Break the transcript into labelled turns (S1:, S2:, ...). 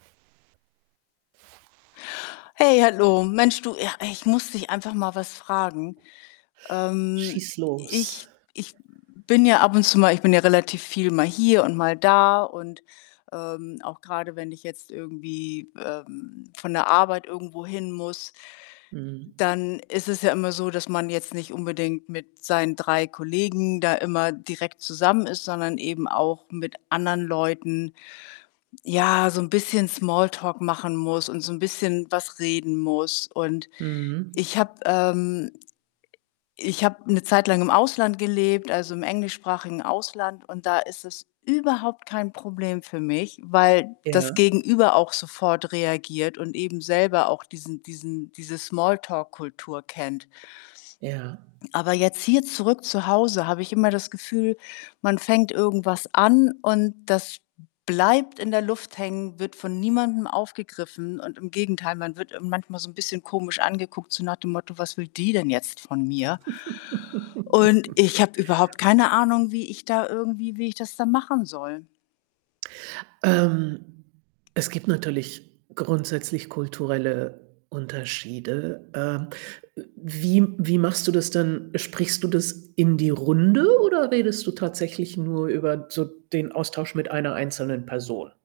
S1: Hey, hallo. Mensch, du, ja, ich muss dich einfach mal was fragen. Ähm,
S2: Schieß los.
S1: ich ich bin ja ab und zu mal ich bin ja relativ viel mal hier und mal da. Und, ähm, auch grade, wenn ich jetzt irgendwie, ähm, von der Arbeit irgendwo hin muss
S2: Mhm.
S1: dann ist es ja immer so, dass man jetzt nicht unbedingt mit seinen 3 Kollegen da immer direkt zusammen ist, sondern eben auch mit anderen Leuten, ja, so 'n bisschen Smalltalk machen muss und so 'n bisschen was reden muss. Und ich
S2: Mhm.
S1: habe, ähm ich habe 'ne Zeit lang im Ausland gelebt, also, im englischsprachigen Ausland. Und da ist es überhaupt kein Problem für mich, weil das
S2: Ja.
S1: Gegenüber auch sofort reagiert und eben selber auch diesen diesen diese Smalltalk-Kultur kennt.
S2: Ja.
S1: Aber jetzt hier zurück zu Hause habe ich immer das Gefühl, man fängt irgendwas an und das bleibt in der Luft hängen, wird von niemandem aufgegriffen. Und im Gegenteil, man wird, äh, manchmal so 'n bisschen komisch angeguckt, so nach dem Motto: „Was will die denn jetzt von mir?“ und ich habe überhaupt keine Ahnung, wie ich da irgendwie wie ich das dann machen soll.
S2: Ähm, es gibt natürlich grundsätzlich kulturelle Unterschiede. Ähm, äh, wie wie machst du das dann? Sprichst du das in die Runde oder redest du tatsächlich nur über so den Austausch mit einer einzelnen Person?